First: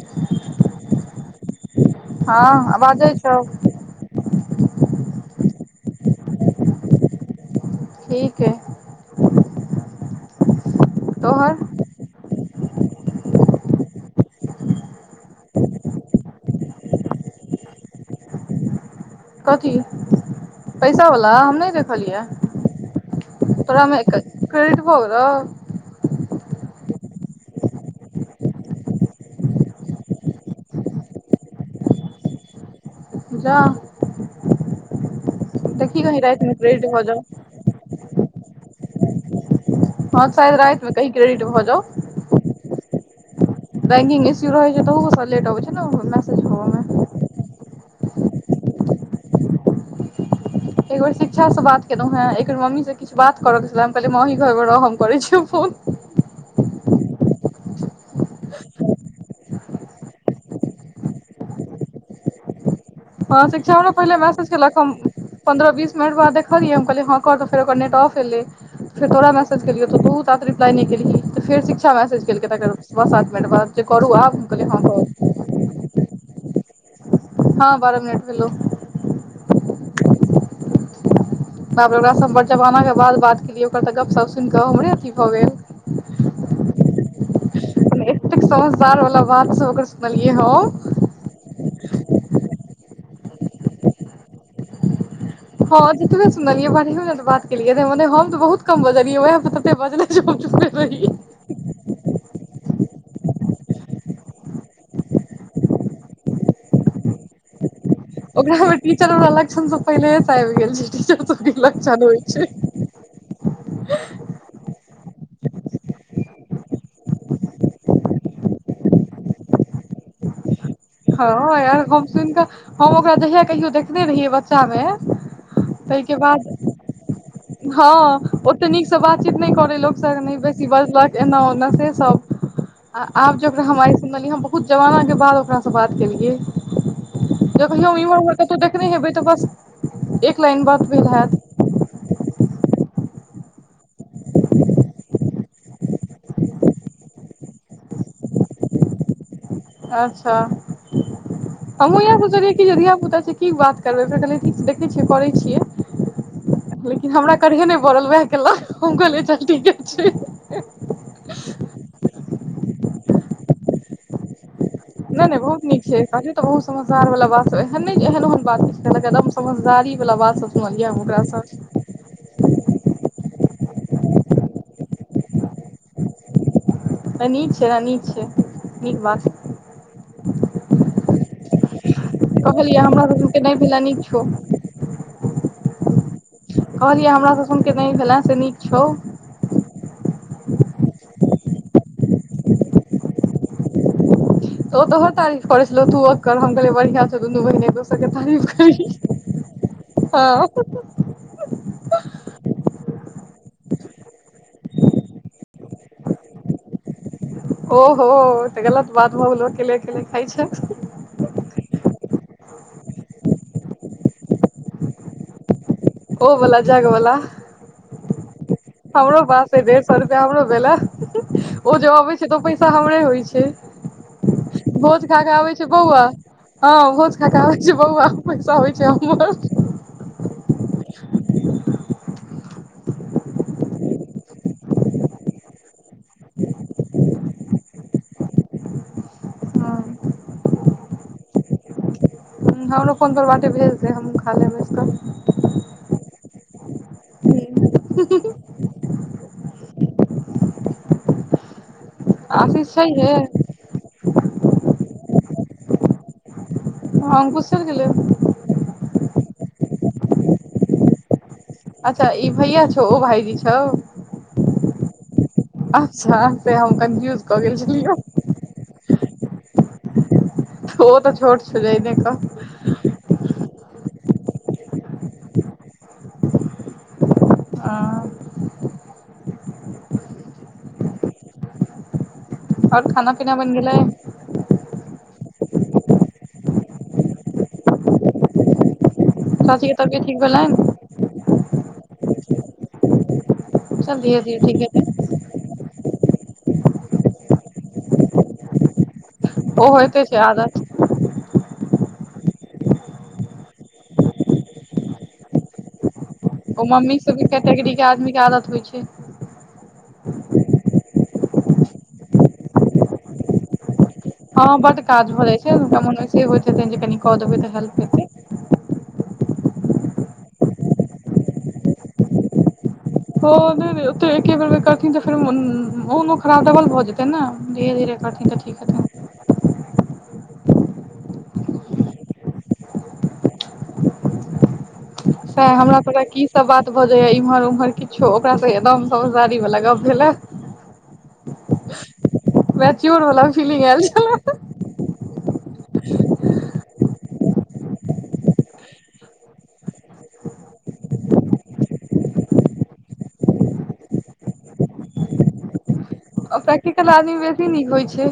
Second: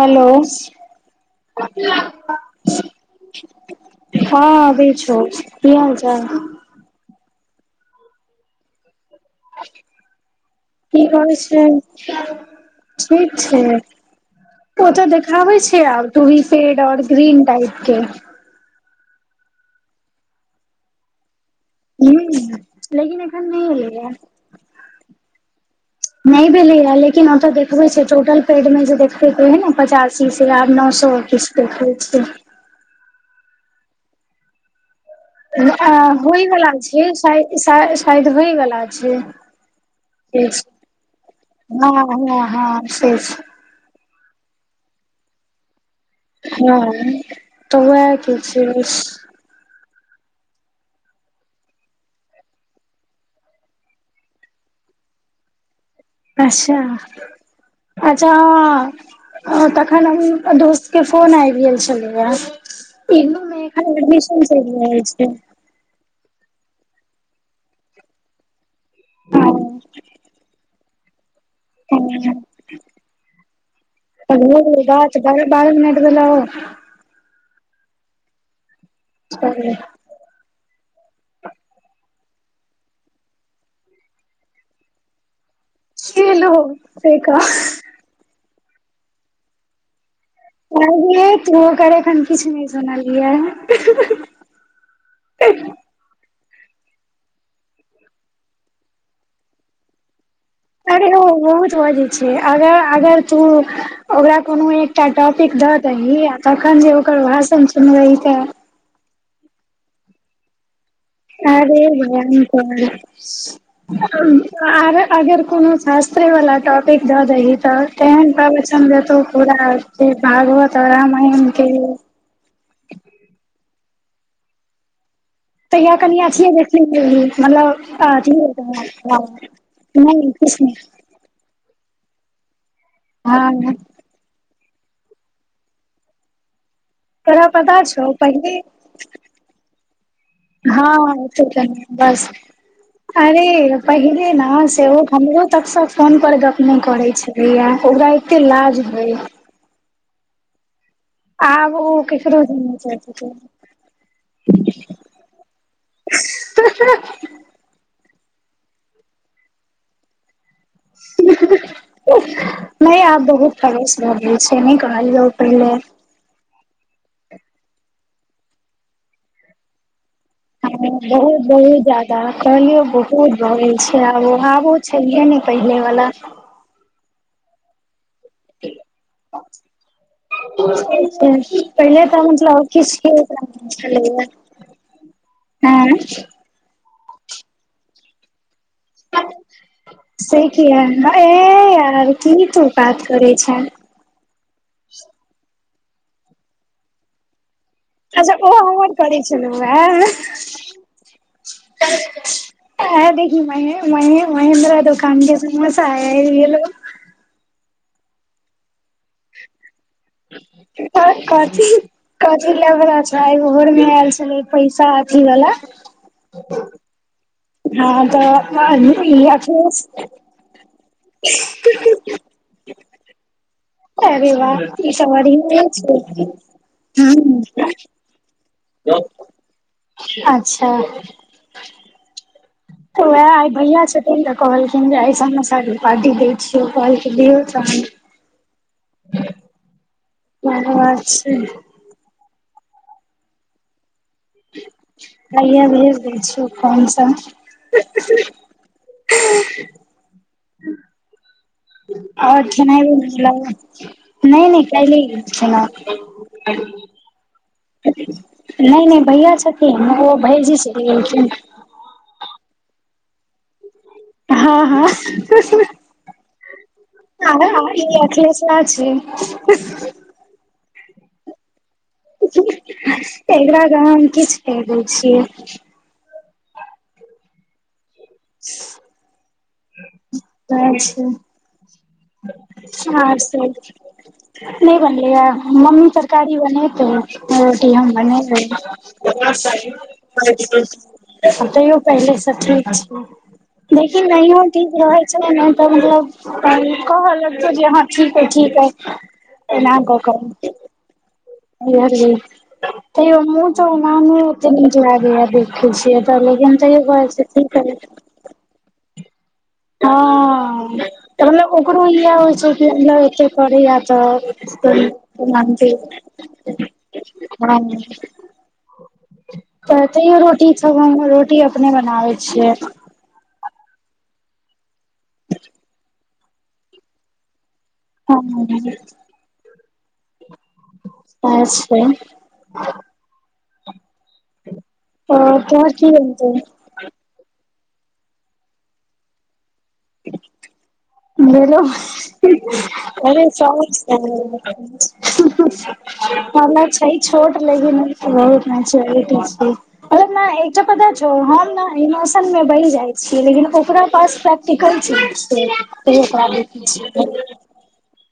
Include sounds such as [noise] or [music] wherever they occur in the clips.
Hello हँ बाजै छौ हँभी छ की हालचाल ठीक हइ की कहय तोहर छै ठीक छै ओ तऽ देखाबै छै आब ूी फेड ओर ग्रीन टाइप के कथी पैसा वला हम देखलियै ह लेकिन एखन नहि तोरा में एलैया क्रेडिट भऽ गेल गेलौ नहि भेले ह लेकिन ओतऽ देखबे छ टोटल पेड में जे देखते के है ने पचासी से आब नौ ओ सए किस देखय छी जाउ रातिमे होइवला क्रेडिट भऽ छै जाउ शाय शायद होइवला छै हँ शायद रातिमे कही क्रेडिट हँ हँ हँ से बंिंग इ्य रहै छै त ब लेटै ने मैसेज हँ होबऽमे तबै छै एक बेर शिक्षा सँ बात केलहुँ हेँ एक बेर मम्मी सँ किछु बात करऽ के छले कहलै मामी घर में रह हम करै छियौ फोन अच्छा अच्छा हाँ ओ तखन हम दोस्त के फोन आबि गेल छलैया इग्नू हँ मे शिक्षा हमरा एखन पहिले एडमिशन मैसेज केल चलि कऽ रहल छै पन्द्रह बीस मिनट तोरा देखलियै हम कहलीये हँ कर त फेर ओकर नेट ऑफ एले फेर तोरा मैसज केलिय तऽ तु रिप्लाई नहि केलही तऽ फेर शिक्षा मैसेज ह केलकै तकर पाँच सात मिनट बाद जे करू आब हम कहलियै हँ रात करू बारह बारह मिनट ह हँ बारह मिनट भैलो छलिए बाप रे बाप ओकरा बड़ जमाना के बात बात केलियै ओकर तऽ गपशप सुनि कऽ हमरे अथी भऽ गेल सेलु से का एतेक सो सार वाला बात से ओकर सुनलियै हम कहै तू ओकर एखन किछु नहि सुनलियै हे हँ ज सुनलिए बिस मिनट बात केलिय मने हम तऽ बहुत कम बजलियै जे हम तऽ चुप अरे ओ बहुत बजै छै अगर अगर तु ओकरा कुनू एकटा टॉपिक दहि तखन जै‌ ओकर भाषण रहि त चलु लक्षण तऽ पहिले आब गेल छी अरे र अ कह अगर कोनो शास्त्र वाला टॉपिक द दही ते तेहन प्रवचन देतौ पूरा भागवत और रामायण हँ के यार हम सुन कऽ हम ओकरा जहिया कहियो देखने रहियै बच्चा में तहिया ताहि के कनि बाद अथिये देखने रही मतलब हँ अथी ओते नीकसँ बातचीत नहि करै लोक नहि किछ बेसी नहि बाजलख एना ओना से सब सब आ आब जे ओकरा हँ हम आइ सुनलियै बहुत जमाना के बाद ओकास से हम बात केलियै तोरा पता देखने छौ एमर उमहर कत्तो पहिले देखने हेबै तऽ बस एक लाइन बात भेल हँ हैत तब बस अरे पहिले नै सेहो हमरो तकसँ फोनपर गप्प नहि करैत छलैया हमरा एतै लाज होइत अच्छा [inaudible] हमहू ओ इह केकरो सोचलियै कि जे नहि कहि धियापुता सकैया सँ की बात करबै फेर कहलियै देखै छियै करैत छियै लेकिन हमरा करहे नहि पड़ल वएहा केल हम कहलियै चल ठीके छै हेलो सभी नहि खहलियो नहि बहुत पहिने नीक छै कहलियै तऽ बहुत समझदार बाला बात एहन ने जे ओहन बात छै समझदारी वाला बात सब सुनलियै कहियौ हम ओकरासँ बहुत बहुत ज्यादा कहियौ बहुत रहै छै आ आबो छैे ने पहिनेे वाला नि छै र नि छै निक बात पहिले तऽ मतलब कहलियै हमरा किछु सब सुन के नहि नई भेले छलै नीक छौ अंए कहलिए यए हमरा सब सनक नहि भेलै से निक से किया ऐना ए यार की तू बात करै छैँ तो ओ तोहो तारीफ करै छलौ तू ओकर हम कहलियै बढ़िया छौ दुनू बहिन एक दोसर के अच्छा तारीफ ओ करी हमर करै छलौआ हँ अ देखी म मे महेन्द्रा दोकान के सम तायल गेलै ह ओहो त गलत बात भ गेलै ओयकेंलेल बस कथि कथी लाअ ओकरा छै घर मे आयल छलै पैसा अथी वला ओवला जगवला हँ तऽ हमरो पास अइ अखिलेश डेढ़ सौ रुपआ हमरो भेले है ओ जब अबै छै तऽ ओ पैसा हमरे होइ छै अ रे वाह भोज इसब खा कऽ आबै बढ़िये छै बौआ हँ भोज खाक हूँ आबै छै बौआ पैसा होइ छै हमर अच्छा तऽ उएह आइ भैया छथिन तऽ कहलखिन जे आइऐसमेसाड़ी पार्टी दै छियौ कहलखिन दियौ [unintelligible] ह हँ कोउन बात छै हमरो फोन दरबाजे भेज दे हमहूँ खा लेब बैस कऽ हैया भेज दै छियौ फोन सँ हें ओर आशीष छैहे खनाइ नहि नहि केलिए हँ अंकुश चैल गेलै नहि नहि भैया छथि ओ भाइजी सँ मिललखिन अच्छा ई भैया छौ ओ भाइजी छौ हँ अच्छा से हँस हम कन्फ्यूज कऽ गेल छै छलियौ ओ ह ओ त छोट छौ जेइने एकरा त हम किछ नहि दै छियै आ अच्छा आओर खाना आर पीना सब बनि गेलै नहि बनेब इहै मम्मी तरकारी बनेतै रोटी हम बनेबै चाची के तबियत ठीक भेलनि तयौ पहिलेसखी चल देखि धीरे धीरे नहियो ठीक हेतै रहै छै नहि तऽ मतलब कहऽ लगतै जे हाँ ठीक ठीक अइ ओ होइते छै आदत इ तै चना ओत नज लगैय देखै छ [unintelligible] पहिलैयो में ओ तैयो मम्मी भ सब के जाइ छै कैटेगरी के [unintelligible] आदमी के आदत होइ छै हाँ मतलब ओकरो इहै होइ छै नै एते करैया त [unintelligible] हँ तऽ बड काज भऽ जाइ छै हुनका मोन वैसे होइत हेतनि जे कनि कऽ देबै तऽ हेल्प हेतै तैयो रोटी छ हम रोटी अपने बनाबै छियै ओ नै नै ओते एकेबेरमे करथिन तऽ फेर मोनो खराब डबल भऽ जेतै ने धीरे धीरे करथीन तऽ ठीक रहतै अच्छा सतै तोहर हमरा की त होइ हैकी बनतै सब बात भऽ जाइ याइम्हर उम्हर किछो ओकरा से एकदम समझदारी बला गप भेलै बेलो मैच्योर अरे वाला फीलिंग आयल [unintelligible] छले पार्लर छै [unintelligible] ओसैनमे बैस छै लेकिन ओकरा पास प्रैक्टिकल छै [unintelligible] प्रैक्टिकल आदमी बेसी नीक होइ छै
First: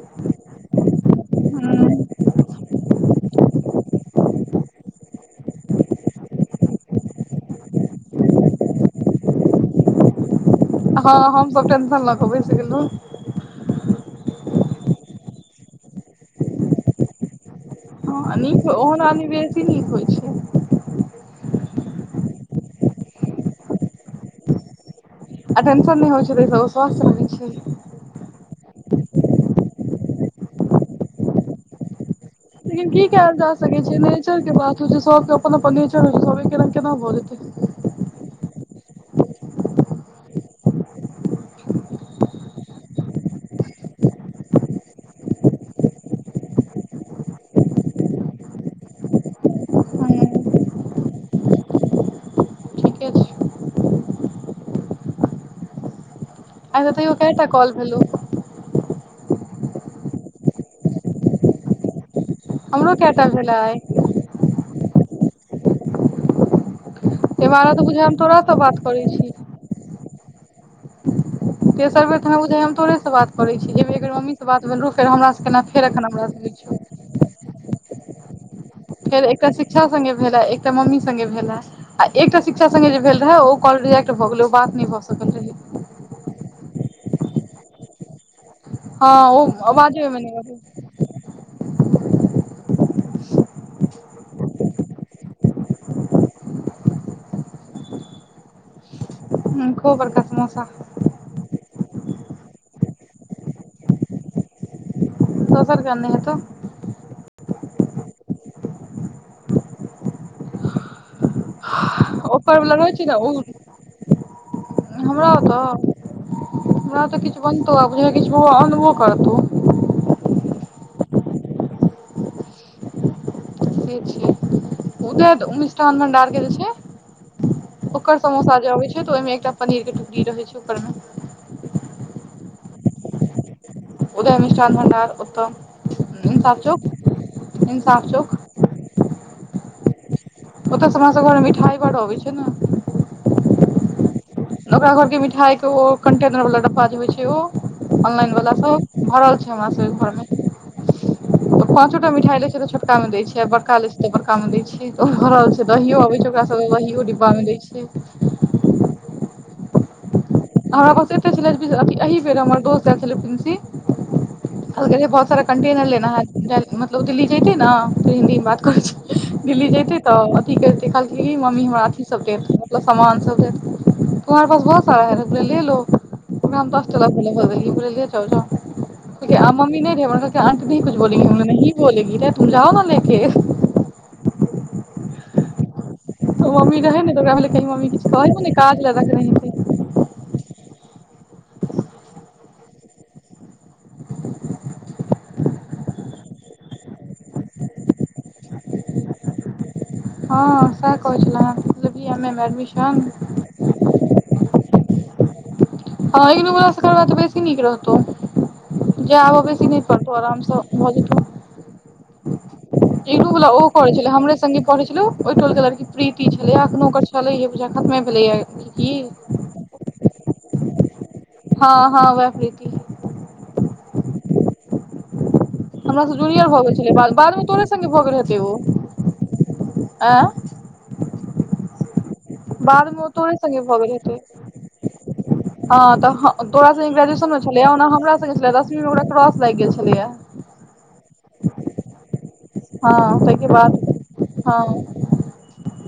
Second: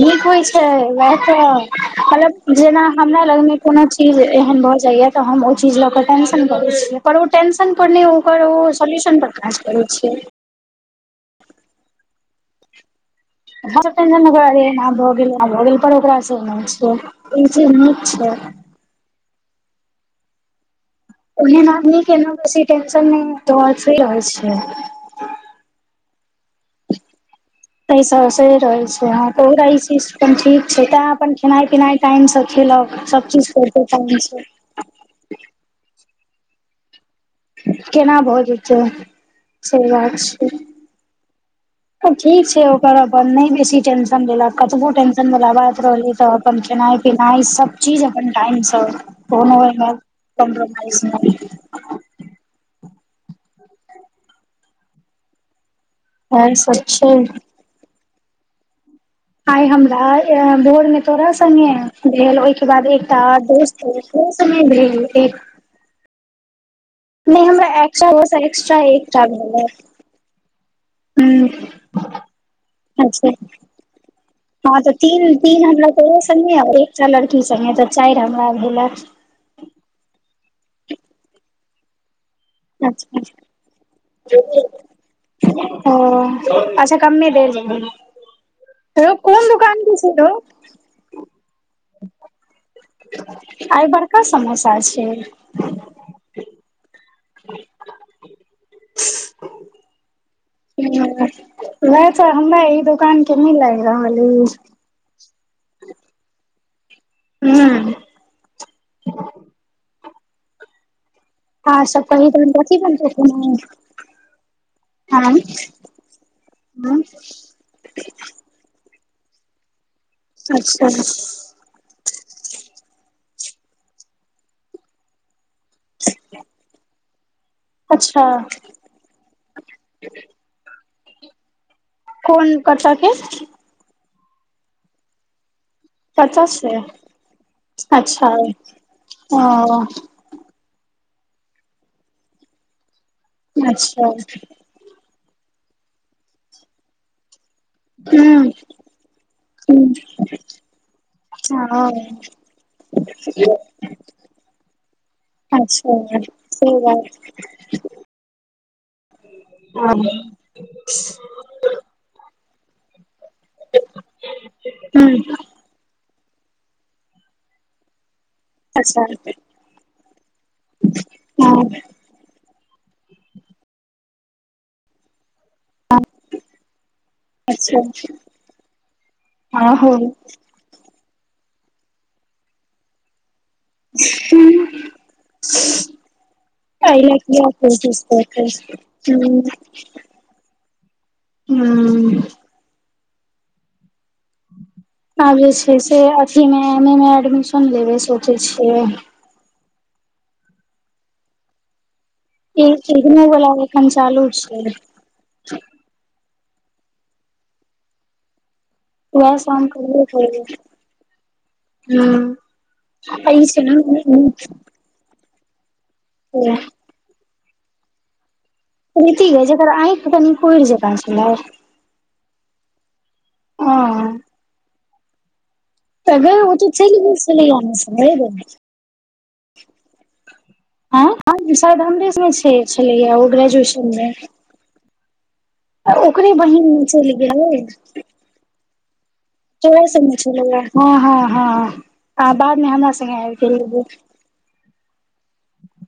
नीक होय छै वयह तऽ कलप जेना हमरा लग नैय कोनो चीज एहन भऽ जाइय तऽ हम ओ चीज ल क टेंशन करै छी पर उ टेंशन करै उ ओकर ओ सोलेशन पर काज करै छैय हँ हमसब टेंशन लऽ के बैस गेलहुं ह तऽ टेंशन नैय कोनो लिहे भगेल भगेल पर ओकरा स हं नीक ओहन आदमी बेसी नीक होय ओहन आदमी के न बेसी टेंशन नहि हेतौ फ्री रहै छै आ टेंशन नहि होइ छलै स्वस्थ रहै छै तैयं हुनकर ई सिस्टम ठीक छै तें अपन खेनाइ पिनाइ टाइम से लेकिन खेलक की कयल सब जा चीज सकै करतै छै टाइम नेचर से के बात होइ छै सबके अपन अपन नेचर होइ छै सब एके रंग केना भ जेतै केना भऽ जेतै से बात छै तऽ ठीक छै ओकर अपन नहि बेसी टेंशन लेलक कतबो टेंशन वला बात रहलै तऽ अपन खै खेनाइ पिनाइ सब चीज अपन टाइम से कोनो एम्हर हूँ कम्प्रोमाइज नै ठीके छै इएह ह सब तऽ तैयो छै केटा कॉल भेलौ आइ हमरा एहा भोर मे तोरा संगे भेल ओहिके बाद हमरो एकटा कएटा भेले आइ दोस्त जे छै से नै भेल नैय तै हमरा बारह तऽ बुझाय एकस्टा हम ओ तोरा सँ एकस्ट्रा बात करै एकटा छी भेलै हूं तेसर बेर तोरा बुझा या हम तोरे स अच्छा बात करै छी जे मे एक बेर मम्मी से बात भेल रहौ फेर हमरा से केना फेर अखन फेर संगे आबै एकटा लड़की संगे त चाइर फेर एकटा शिक्षा संगे भेला एकटा मम्मी संगे भेला एकटा शिक्षा सगें जे भेल अच्छा रहै ओ कॉल रिएक्ट भऽ गेलै ओ बात नहि भऽ सकल रहै ओ अच्छा कम्मे देर हँ यौ ओ कोन दोकान मे आवाजे छै ओहिमे यौ नहि अबै आइ बड़का समोसा छै [inaudible] खूब बड़का समोसा वएह छै हमे ई दुकान के नैय लाइग रहल अछि दोसर गनने हेतौ हूं अहाँ सब कही तहन ओकर कथी लगबै छी न बनतौ उ हमरा आय ओतऽ हँ हमरा ओतऽ किछ बनतो आ बुझाए किछ बौआ आनबो कर तूं अच्छा उठै छी उदैत मिष्ठान भंडार के जे छै ओकर अच्छा समोसा जे अबै छै तऽ ओहिमे एकटा पनीर के टुटी रहै छै ऊपर में कोन कतऽ के उदय मिष्ठान भंडार उत्तम पचासे इंसाफ अच्छा चौक ओ ओतऽ सँ हमरा सभके घर मे मिठाइ बड्ड अबै छै न अच्छा खाय के ओ कंटेनर वला डब्बा जे होय छै ओ ऑनलाइन हूँ वला सब भरल छै हमरा सब हूँ के घरमे तऽ हँ पाँचोटा मिठाई ले छै तऽ छोटका मे दै छै आ बड़का ले छै तऽ बड़का मे दै छियै भरल छै दहियो अच्छा आबै छै ओकरा सब से केँ दहियो बात डिब्बा मे दै छियै हँ हमरा पास एते छलै जे अथी एहि बेर हमर दोस्त एल छलै कहलकै जे बहुत सारा कंटेनर लेना है काल्हि मतलब दिल्ली जयते ने तऽ हिन्दीमे बात कहय अच्छा छी दिल्ली जेते तऽ अथी के से कहलकै कि हँ मम्मी हमरा अथी सब देत मतलब समान सब देत तुम्हारे पास बहुत सारा है कहलिए लेलो दस टाका मे दऽ देलिए अच्छा कहलिए लेलो जाओ कहलकै हँ मम्मी नहि हो रहय हमर आंटी नही कुछ बोलेगी हम कहलियै नहीं बोलेंगी तुम जाओ न लेके [unintelligible] ओ मम्मी रहै ने तऽ ओकरा भेलै कही मम्मी किछु कहै ने काज लए रखने हेतै [unintelligible] ह्म [inaudible] आब जे छै से अथीमे एम ए मे एडमिशन लेबे सोचै छियै हाँ सैह कहै छलै ई इग्न वला एखन चालू छै हाँ इनु बला से करबा तऽ बेसी नीक रहतौ जे उएह आब बेैसी शाम नहि करबे परतौ करबै आरामसँ भऽ जेतौ हूँ इहो आ ई बाला छै ओहो करै ने छलै हमरे संगे पढ़ै छेलौ ओहि टोल के लड़की प्रीति छले एखन ओकर छलैहे बुझाय यै खतमे भेले यै प्रीति गै जकेर आंखि तनी कुइर जेका छै हाँ हाँ वैह प्रीती हँ हमर से तऽ गै जूनियर ओ भऽ तऽ गेल छलै चलि बादमे बादमे छलैया तोरे ने संगे भऽ से गेल हेतै गै। ओ ऐं ऐं ऐंगे शायद हमरे संगे छै छलै यै ओ ग्रेजुएशनमे हाँ तऽ ह तोरा संगे चलि ग्रेजुएशन मे छलैयै ओना हमरा संगे छलै दस तोरे संग छलौयै हाँ हाँ हाँ बादमे हमरा संगे आबि गेल रहय हाँ [inaudible]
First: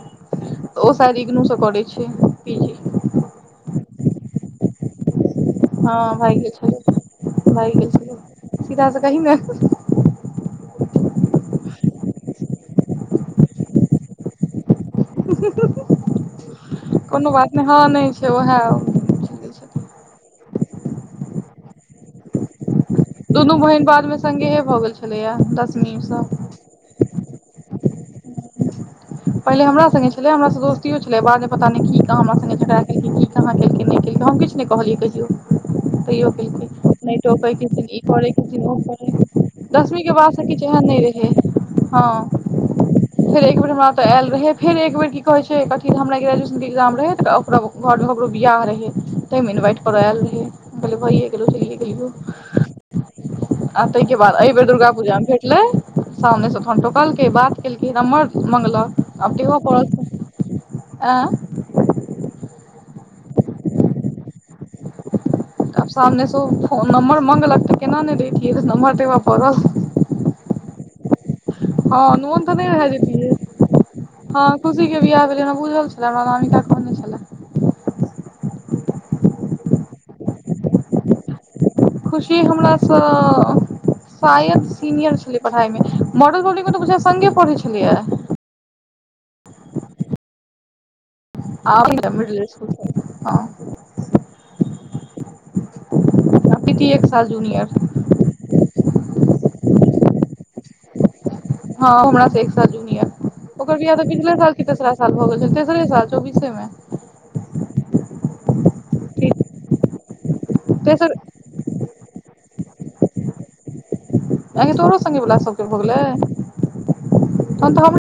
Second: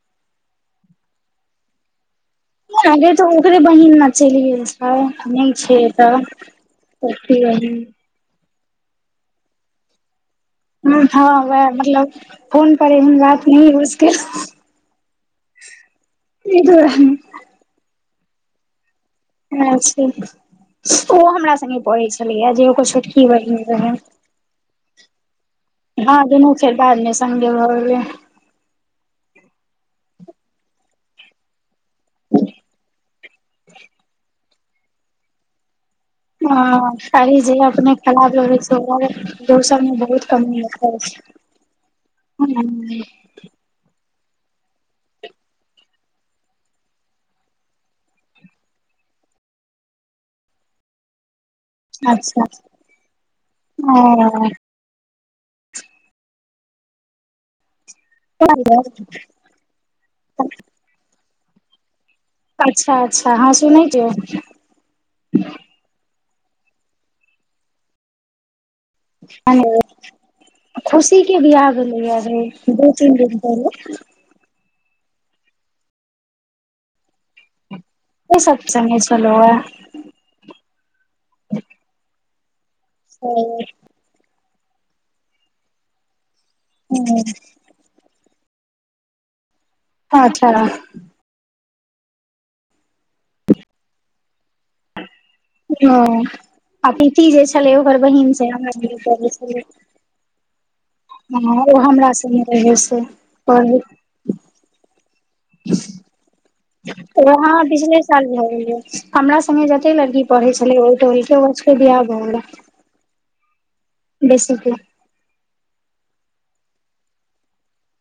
ओ शायद इग्नूसे करै छै पी जी ऐं गे तऽ ओकरे बहिन ने चलि गेल छै मोन छै हँ तऽ भागि तब कि कहलिन्हि सीधासे कहि ने हँ हँ वएह मतलब फोन पर एहन बात नहि ह सकै कोनो दुआरे बात नहि हाँ नहि छै उएह अच्छ ओहो हमरा संगे पढ़ै छलैया जे ओकर छोट दुनू बहिन बाद मे संगेहे भऽ गेल छलैये दस हँ देने छै बादमे संडे भऽ गेलै पहिले हमरा संगे छलै हमरा दोस्तियो छलै बाद पता नहि की कहाँ हमरा संगे झगड़ा केलकै की केलकै नहि केलकै हम किछु नहि कहलियै कहियो तैयो केलकै हँ नहि खाली टोकै जे छथिन अपने ई करै खराब रहै छथिन छै ओ ओकरा करै छथिन दोसर मे दसवीं के बहुत बाद से कमी किछु एहन रहै नै रहे हाँ छै फेर एक बेर हमरा तऽ आयल रहै फेर एकबेर की कहैत छै कथी हमरा ग्रेजुएशनके एग्जाम रहै तऽ ओ घर मे ककरो बियाह रहै तै मे इनवाइट कर आयल रहै हम कहलियै भइए के लऽ चलियौ अच्छा गेलियौ आ तहि के बाद ओ एहि बेर दुर्गा पूजा मे भेटलै सामने से तखन टोकलकै बात केलकै फेर नम्बर अच्छा मंगलक आब देबऽ परल ऐं अच्छा अच्छा हाँ सुनै जैयौ आब सामने सँ फोन नम्बर मंगलक तऽ केना नहि दैतियै नम्बर देबऽ पड़ल हेलो खुशी बियाह हँ भेलैये नोन तऽ नहि दू रहै तीन दैतियै दिन पहिले हँ खुशीके बियाह भेलै हँ बुझल छलै हमरा मामी काल्हि कहने छलै के सब संगे छलौए हँ [inaudible] खुशी हमरा सँ शायद सीनियर छलै पढ़ाइ मे म संगे पढ़ै छलैये अच्छा आउ नऽ मिडिल स्कूल पर हँ आ प्रिति जे जूनियर छलै ओकर बहिन सभ हमरा संगे पढ़ैय छलै ओ हँ हमरा से संगे एक साल रहै से जूनियर ओकर पढ़ै बियाह तऽ पिछले साल की तेसरा साल भऽ गेल छेलै तेसरे साल चौबि बिसे‌ मे ओकर हाँ पिछले साल भए गेलै मे हमरा संगे जेते लड़कि पढ़ै छैलै ओय तेसर टोल के ओकरा सबके बियाह भऽ गेलै बेसी ऐं गै के तोरो संगे वला सबके भऽ गेलै